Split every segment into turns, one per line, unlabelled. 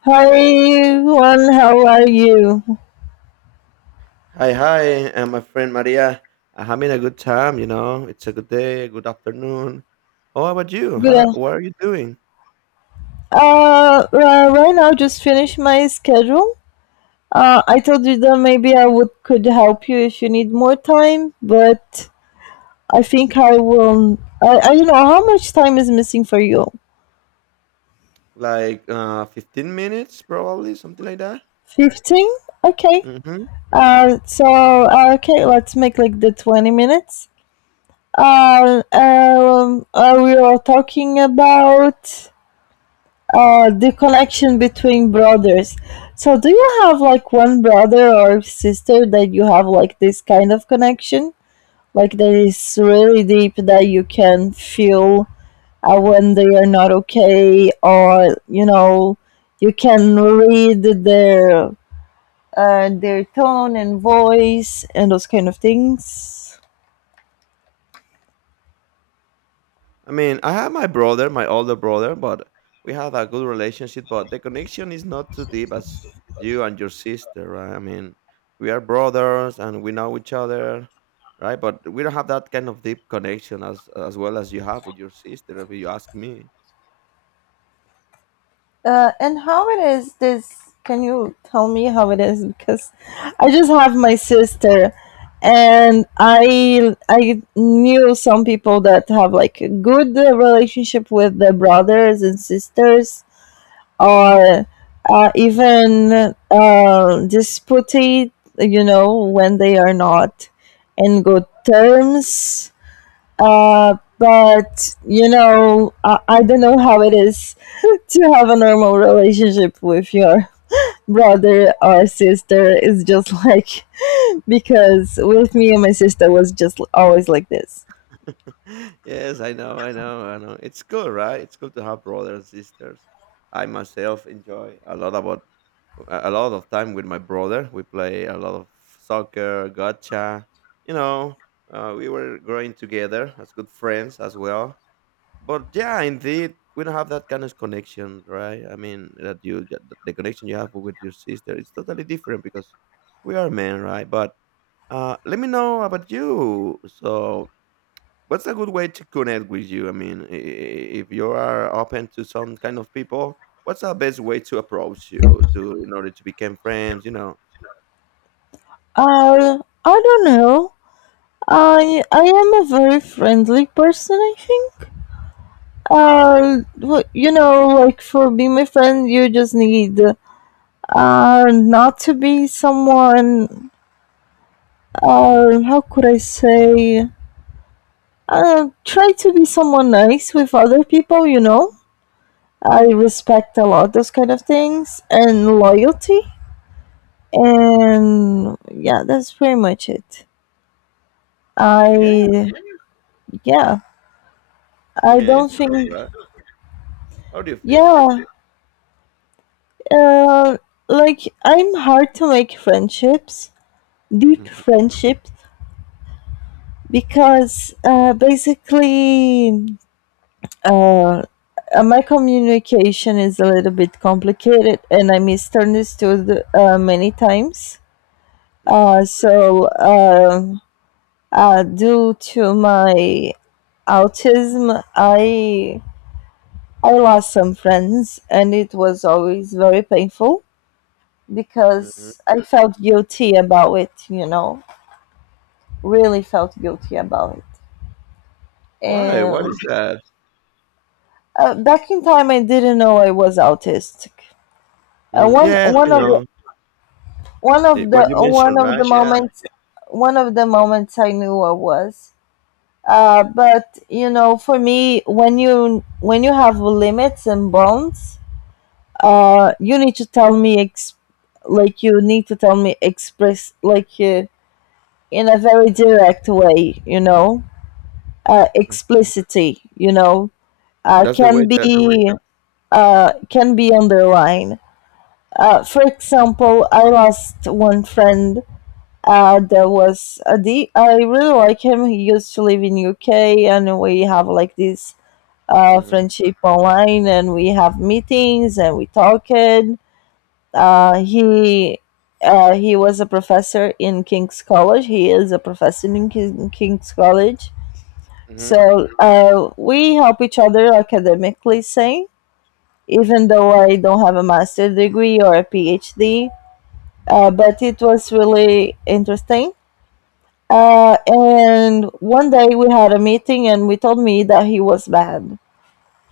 Hi everyone, how are you?
Hi, hi, and my friend Maria. I'm having a good time, you know. It's a good day, good afternoon. How about you?
Good.
How
af-
what are you doing?
Right now just finished my schedule. I told you that maybe I would could help you if you need more time, but I think I will. I don't know how much time is missing for you.
Like 15 minutes probably, something like that.
15. Okay.
Mhm.
Okay, let's make like the 20 minutes. We are talking about the connection between brothers. So, do you have like one brother or sister that you have like this kind of connection? Like that is really deep that you can feel when they are not okay, or you know, you can read their tone and voice and those kind of things.
I mean, I have my brother, my older brother, but we have a good relationship, but the connection is not too deep as you and your sister, right? I mean, we are brothers and we know each other, right? But we don't have that kind of deep connection as well as you have with your sister, if you ask me.
And how it is this? Can you tell me how it is? Because I just have my sister, and I knew some people that have like a good relationship with their brothers and sisters, or even disputed, you know, when they are not in good terms. But you know, I don't know how it is to have a normal relationship with your brother or sister is just like because with me and my sister was just always like this.
Yes, I know, I know, I know. It's cool, right? It's cool to have brothers and sisters. I myself enjoy a lot about a lot of time with my brother. We play a lot of soccer, gotcha. You know, we were growing together as good friends as well. But yeah, indeed, we don't have that kind of connection, right? I mean, that you that the connection you have with your sister, it's totally different because we are men, right? But let me know about you. So what's a good way to connect with you? I mean, if you are open to some kind of people, what's the best way to approach you to in order to become friends? You know,
Uh, I don't know. I am a very friendly person. I think. Uh, you know, like for being my friend, you just need not to be someone. How could I say? Try to be someone nice with other people. You know I respect a lot those kind of things and loyalty. And yeah, that's pretty much it.
mm, yeah.
I yeah,
I
I
mean,
don't
it's good,
think
right? How do you feel?
yeah, uh, like I'm hard to make friendships, deep
Hmm.
friendships, because basically uh, my communication is a little bit complicated and I misunderstood many times.
Hmm.
Uh, so um due to my autism, I lost some friends, and it was always very painful
Hmm.
because I felt guilty about it. You know, really felt guilty about it.
Why? What
And
is that?
back in time, I didn't know I was autistic.
Mm,
One
yes, I
one of the,
know.
one of
It-
the
what you
one
mentioned,
of the
right? Yeah,
moments one of the moments I knew I was. But you know, for me, when you have limits and bounds, you need to tell me like you need to tell me express like in a very direct way, you know,
mhm.
explicitly, you know, uh
That's the way
can
that.
be can be underlined. For example, I lost one friend. There was a D- I really like him. He used to live in UK, and we have like this
Hmm.
friendship online, and we have meetings and we talk it. Uh, he he was a professor in King's College. He is a professor in King's College.
Hmm.
So we help each other academically, say, even though I don't have a master's degree or a PhD.
Hmm.
But it was really interesting. And one day we had a meeting, and we told me that he was bad.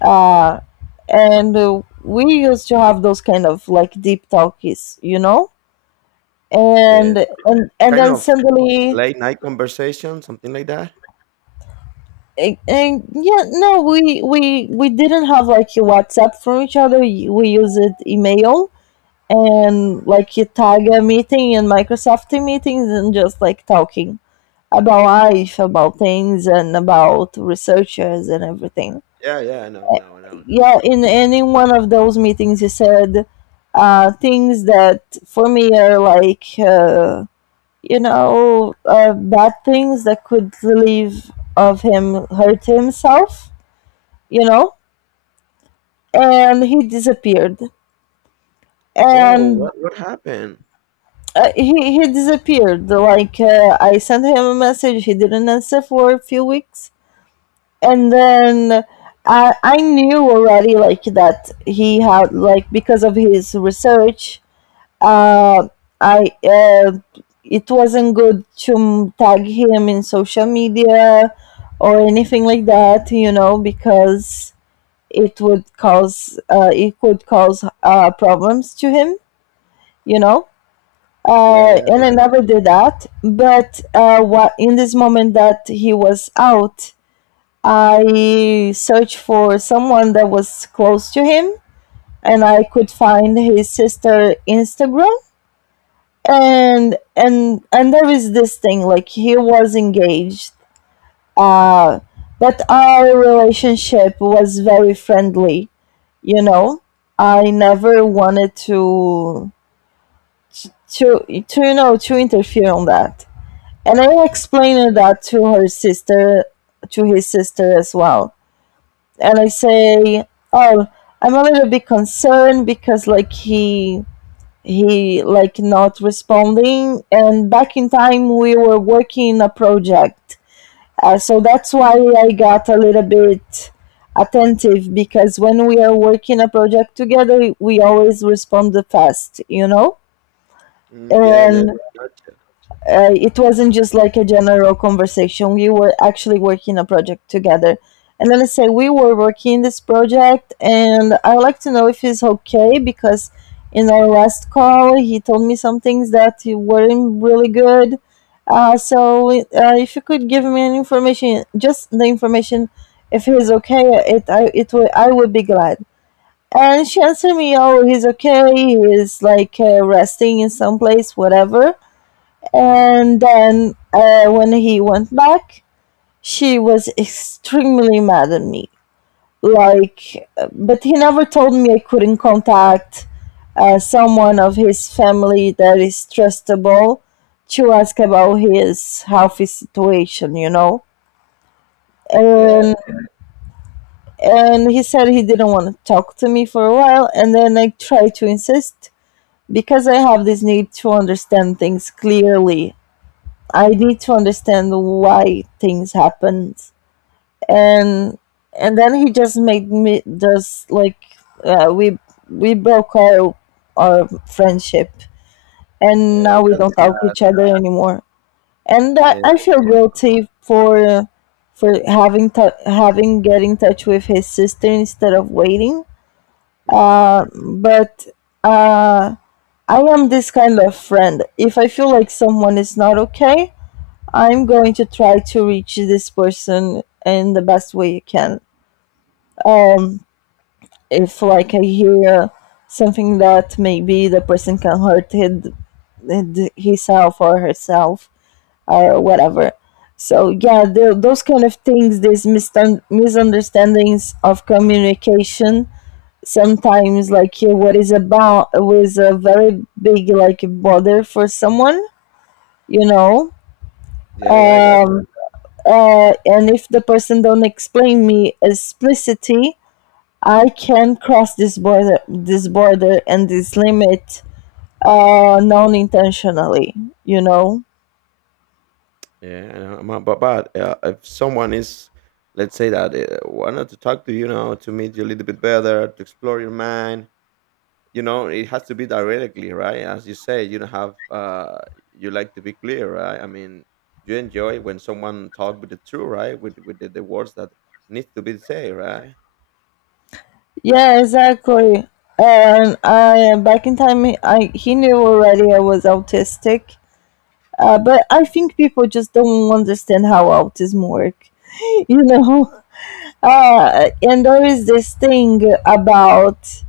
Uh, and We used to have those kind of like deep talkies, you know?
Yeah,
And
kind
then
of
suddenly
late night conversation, something like that.
and yeah, no, we didn't have like a WhatsApp from each other. We used email, and like a tag a meeting and Microsoft Team meetings, and just like talking about life, about things, and about researchers and everything.
Yeah, yeah, I know, I know, I know. I know.
Yeah, in any one of those meetings he said things that for me are like bad things that could relieve of him hurt himself, you know, and he disappeared.
Oh,
And
what happened?
uh, he he disappeared. Like I sent him a message, he didn't answer for a few weeks, and then I knew already like that he had like because of his research, uh, I it wasn't good to tag him in social media or anything like that, you know, because it would cause it could cause problems to him, you know.
Yeah,
And I never did that. But What in this moment that he was out, I searched for someone that was close to him, and I could find his sister Instagram. And there is this thing like he was engaged, uh but our relationship was very friendly, you know. I never wanted to you know, to interfere on that, and I
mm,
explained
yeah.
that to her sister, to his sister as well. And I say, oh, I'm a little bit concerned because like he like not responding, and back in time we were working a project. So that's why I got a little bit attentive, because when we are working a project together we always respond fast, you know.
Mm, yeah, yeah,
And
gotcha.
It wasn't just like a general conversation. We were actually working a project together. And then I say, we were working this project, and I would like to know if he's okay because in our last call, he told me some things that weren't really good. Uh, so if you could give me an information, just the information, if he's okay, it would I would be glad. And she answered me, oh, he's okay. He's like resting in some place, whatever. And then when he went back, she was extremely mad at me. But he never told me I couldn't contact someone of his family that is trustable, to ask about his healthy situation, you know.
Yeah,
And and he said he didn't want to talk to me for a while, and then I tried to insist because I have this need to understand things clearly. I need to understand why things happened, and and then he just made me just like uh, we we broke our friendship, and
eh,
now we
that's
don't talk
not
each other anymore. And I,
yeah,
I
I
feel
know, I know.
guilty for having get in touch with his sister instead of waiting,
Mhm.
but uh, I am this kind of friend. If I feel like someone is not okay, I'm going to try to reach this person in the best way I can. Um, if like I hear something that maybe the person can himself or herself or whatever. So yeah, those kind of things, these misunderstandings of communication, sometimes like yeah, what is about was a very big like bother for someone, you know.
Yeah, yeah, I gotcha.
Um, and if the person don't explain me explicitly, I can cross this border, and this limit, non-intentionally, you know.
Yeah, I know. Ma but, if someone is, let's say that, wanted to talk to you now, to meet you a little bit better, to explore your mind, you know, it has to be directly, right? As you say, you don't have, you like to be clear, right? I mean, you enjoy when someone talk with the truth, right? With the words that needs to be said, right?
Yeah, exactly. And I back in time I he knew already I was autistic. But I think people just don't understand how autism work you know. And there is this thing about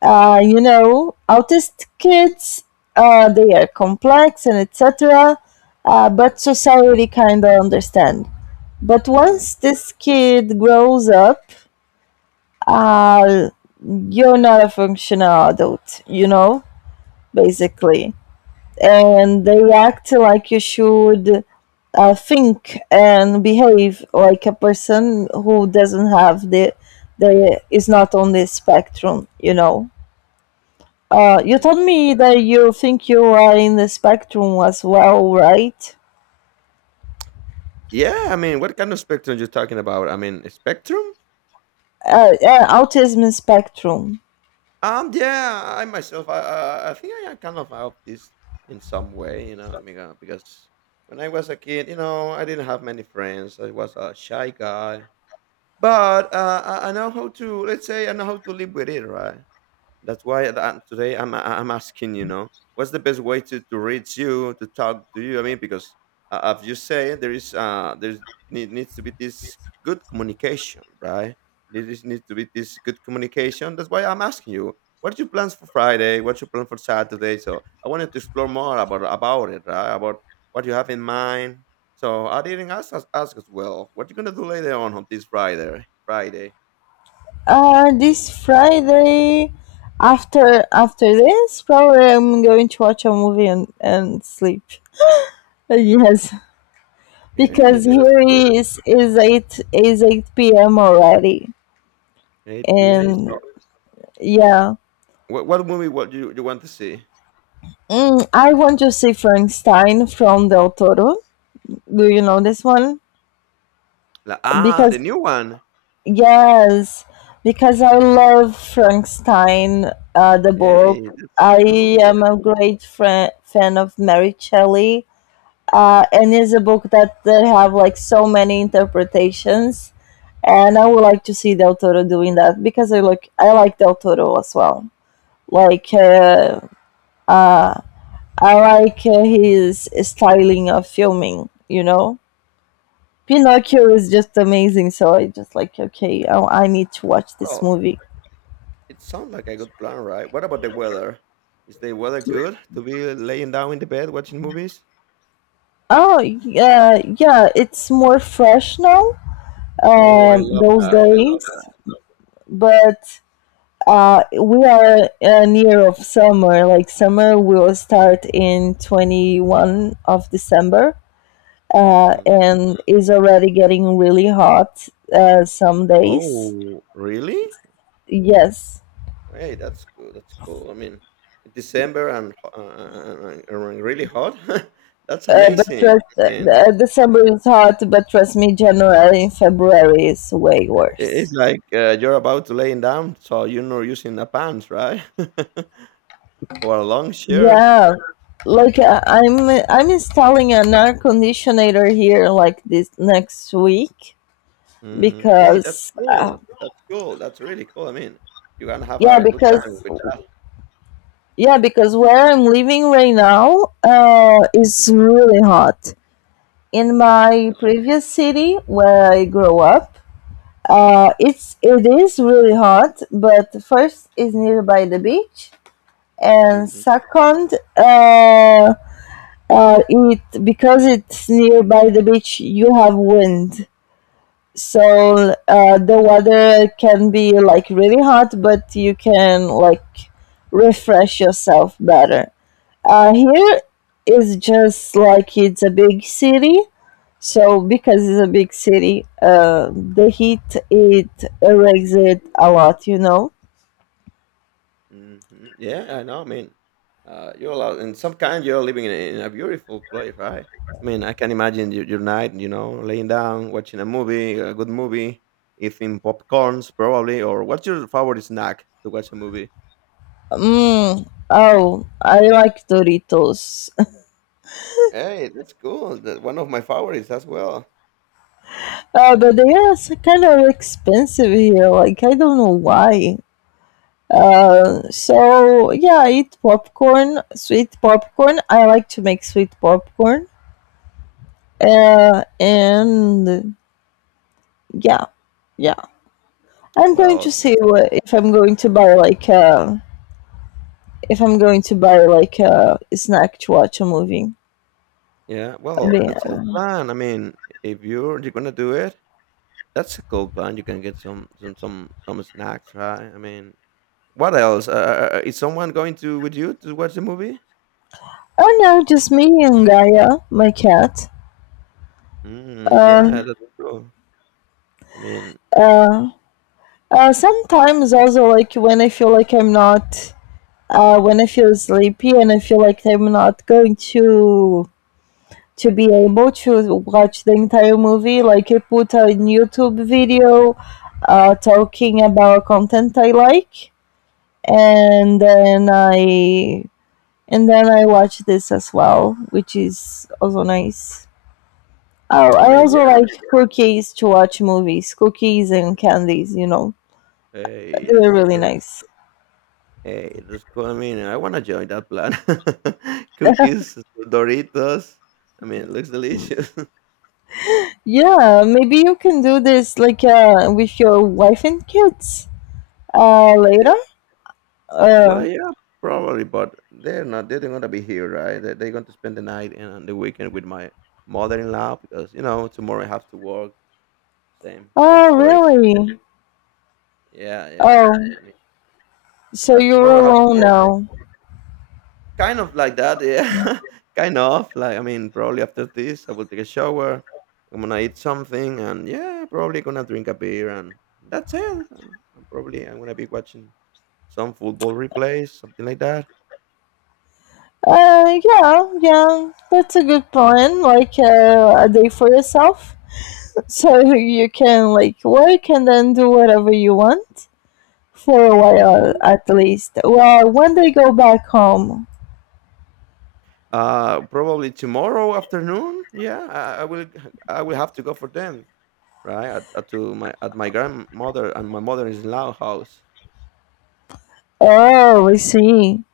you know, autistic kids, they are complex and etc.
Mm,
But society kind of understand. But
mm,
once this kid grows up, uh, you're not a functional adult, you know, basically. And they act like you should think and behave like a person who doesn't have the is not on this spectrum, you know. You
mhm.
told me that you think you are in the spectrum as well, right?
Yeah, I mean, what kind of spectrum you're talking about? I mean, spectrum?
Yeah, autism spectrum.
Yeah, I myself, I think I am kind of out this in some way, you know, I because when I was a kid, you know, I didn't have many friends. I was a shy guy, but I know how to, let's say, I know how to live with it, right? That's why that today I'm asking, you know, what's the best way to reach you, to talk to you? I mean, because as you say, there is there needs to be this good communication, right? There is needs to be this good communication. That's why I'm asking you, what are your plans for Friday? What's your plan for Saturday? So I wanted to explore more about it, right? About what you have in mind. So I didn't ask us ask as well. What you gonna do later on this Friday? Friday.
This Friday, after after this, probably I'm going to watch a movie and sleep. Yes,
Hey,
because
that's
here
good.
is eight p.m. already,
8 p.m.
and
so.
yeah,
What movie would you you want to see?
mm, I want to see Frankenstein from Del Toro. Do you know this one?
Like, ah,
Because
the new one.
yes, because I love Frankenstein, the book.
Hey, that's
I
cool.
am a great fri fan of Mary Shelley, and it's a book that they have like so many interpretations, and I would like to see Del Toro doing that because I like Del Toro as well. Like uh, I like his styling of filming, you know. Pinocchio is just amazing, so I just like okay, I need to watch this
Well,
movie.
it sounds like a good plan, right? What about the weather? Is the weather good to be laying down in the bed watching movies?
Oh, yeah, yeah, it's more fresh now,
Oh, I love
those
that. I love
days, but we are near of summer. Like summer will start in 21st of December,
that. Hmm.
and is already getting really hot some days.
Oh, really?
Yes.
Hey, that's good. That's cool. I mean, in December and really hot. That's amazing, man.
December is hot, but trust me, January and February is way
I-
worse.
It's like you're about to laying down, so you're not using the pants, right? Or a long shirt.
Yeah, like I'm installing an air conditioner here like this next week
Mhm. Hey, that's
because
cool. That's cool. That's really cool. I mean, you're gonna have
yeah
a good
because
time with that.
yeah because where I'm living right now is really hot. In
Oh my.
my previous city where I grew up, it is really hot. But first is nearby the beach, and
Mhm,
second, it because it's nearby the beach you have wind, so the weather can be like really hot but you can like refresh yourself better. Uh, here is just like it's a big city, so because it's a big city the heat it erects it a lot you know
mhm. Yeah, I know. I mean, you're allowed in some kind. You're living in a beautiful place, right? I mean, I can imagine your night. You know, laying down, watching a movie, a good movie, eating popcorns probably. Or what's your favorite snack to watch a movie?
mm, Oh, I like doritos.
Hey, that's cool. That one of my favorites as well.
But they are kind of expensive here. Like I don't know why. So yeah, I eat popcorn, sweet popcorn. I like to make sweet popcorn. And yeah, yeah. I'm going to
Well,
see what, if I'm going to buy like if I'm going to buy like a snack to watch a movie.
yeah,
I
well,
mean,
that's a good
uh,
plan. I mean, if you're gonna do it, that's a cool plan. You can get some snacks, right? I mean, what else? Is someone going to with you to watch the movie?
oh no, just me and Gaia, my cat.
Mm, yeah,
Um,
that's cool. I mean,
Sometimes also like when I feel like I'm not, when I feel sleepy and I feel like I'm not going to be able to watch the entire movie. Like I put a YouTube video talking about content I like, and then I and then I watch this as well, which is also nice. Oh,
I
I
mean, yeah.
also like cookies to watch movies, cookies and candies.
Hey,
They're
that's
really
cool.
nice.
Hey, that's cool. I mean, I wanna join that plan. Cookies, Doritos. I mean, it looks delicious.
Yeah, maybe you can do this like with your wife and kids. Later? Uh,
Well, yeah, probably, but they're not gonna be here, right? They're going to spend the night and on the weekend with my mother-in-law because, you know, tomorrow I have to work. Same same
oh,
story.
really?
Yeah, yeah.
Oh,
I mean,
so you're
tomorrow I have to
alone
work like
now?
kind of like that, yeah. Kind of. Like, I mean, probably after this, I will take a shower. I'm gonna eat something and yeah, probably gonna drink a beer and that's it. I'm gonna be watching some football replays, something like that.
Yeah, yeah. That's a good plan. Like a day for yourself, so you can like work and then do whatever you want for a while
Mhm.
at least. Well, when they go back home.
Probably tomorrow afternoon. Yeah, I will. I will have to go for them, right? At to my at my grandmother and my mother-in-law house.
Oh, I see.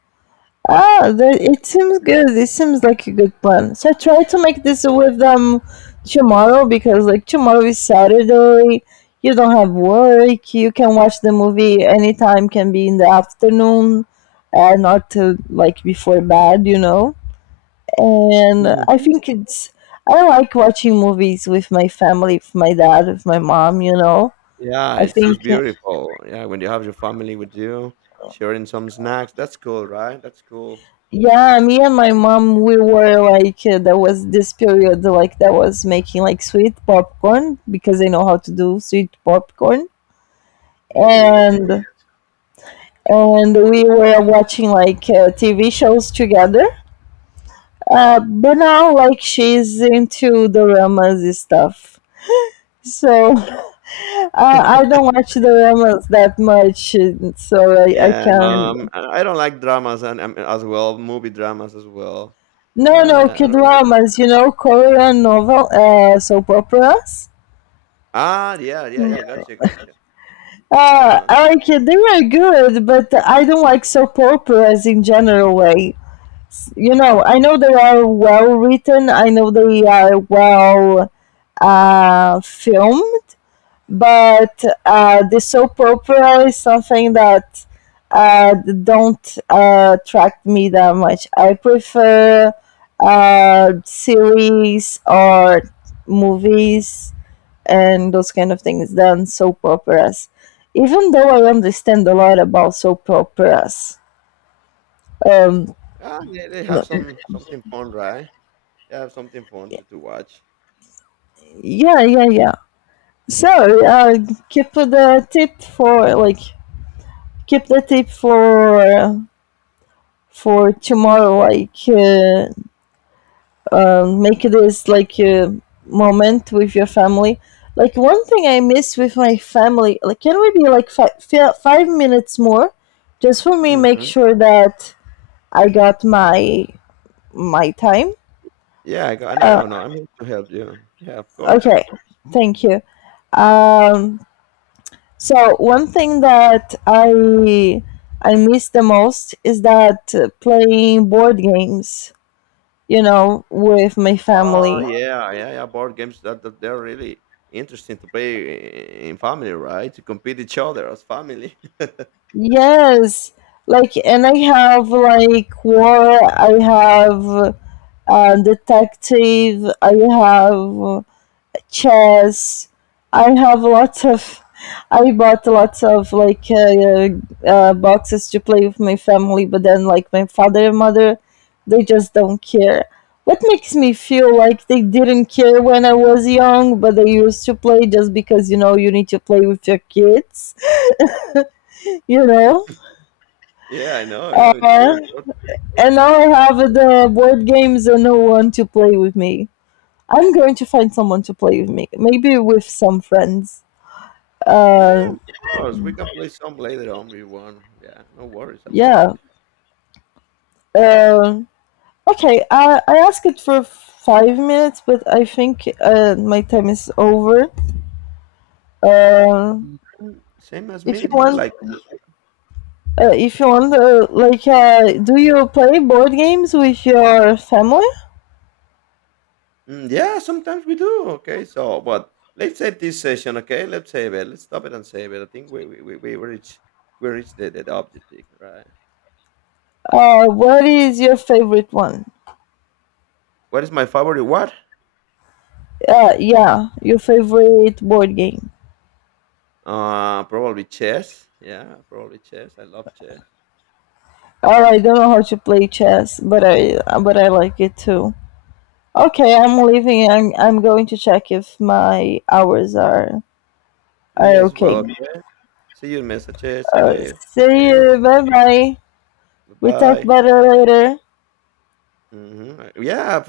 Ah, that,
Yeah,
it seems good. It seems like a good plan. So I try to make this with them tomorrow because like tomorrow is Saturday. You don't have work. You can watch the movie anytime. Can be in the afternoon, and not to, like before bed. You know. And I
mhm.
think it's. I like watching movies with my family, with my dad, with my mom. You know.
Yeah,
I think.
it's beautiful. Yeah, when you have your family with you, sharing some snacks. That's cool, right? That's cool.
Yeah, me and my mom, we were like, there was this period like that was making like sweet popcorn because I know how to do sweet popcorn,
Hey, that's
and
cool.
we were watching like TV shows together. But now like she's into the dramas stuff, so I don't watch the dramas that much, and so I
Yeah, and
can.
I don't like dramas and as well, movie dramas as well.
No,
Yeah,
no, K
I don't like.
dramas, you know, Korean novel, soap operas.
Ah, yeah, yeah, yeah. Gotcha, gotcha. Yeah,
Like they were good, but I don't like soap operas in general way. You know, I know they are well written. I know they are well, filmed, but the soap opera is something that uh, don't attract me that much. I prefer series or movies and those kind of things than soap operas. Even though I understand a lot about soap operas. Um,
ah, they have some something fun, right? I have something fun to watch.
yeah, yeah, yeah. So keep the tip for like keep the tip for tomorrow. Like make this like a moment with your family. Like one thing I miss with my family. Like can we be like 5 minutes more, just for me make
Mhm.
sure that I got my time.
Yeah, I got no,
Uh,
no, no. I'm here to help you. Yeah, of course.
okay, thank you. Um, so one thing that I miss the most is that playing board games, you know, with my
Oh
family.
yeah, yeah, yeah. Board games that, that they're really interesting to play in family, right? To compete each other as family.
Yes, like, and I have like war, I have detective, I have chess. I have lots of. I bought lots of like boxes to play with my family, but then like my father and mother, they just don't care. What makes me feel like they didn't care when I was young, but they used to play just because you know you need to play with your kids, you know.
Yeah, I know, I know. It's very
Uh,
important.
and now I have the board games and no one to play with me. I'm going to find someone to play with me, maybe with some friends.
Yeah,
Uh,
of course. We can play some later on. We want. Yeah, no worries about
Yeah.
it.
Um, okay. I asked it for 5 minutes, but I think my time is over. Uh,
Mhm. Same as me.
if you
It looks
want,
like
do you play board games with your family?
mm, yeah, sometimes we do. Okay, so but let's save this session. Okay, let's save it. Let's stop it and save it. I think we reach the objective, right?
What is your favorite one?
What is my favorite? What?
Yeah, your favorite board game.
Probably chess. Yeah, probably chess. I love chess.
Oh, I don't know how to play chess, but I like it too. Okay, I'm leaving. I'm going to check if my hours are
Me as
okay.
well. See you in messages.
Uh,
Okay. Thank
See
you.
you. Bye bye.
Bye
We talk
bye.
better later.
Hmm. Yeah,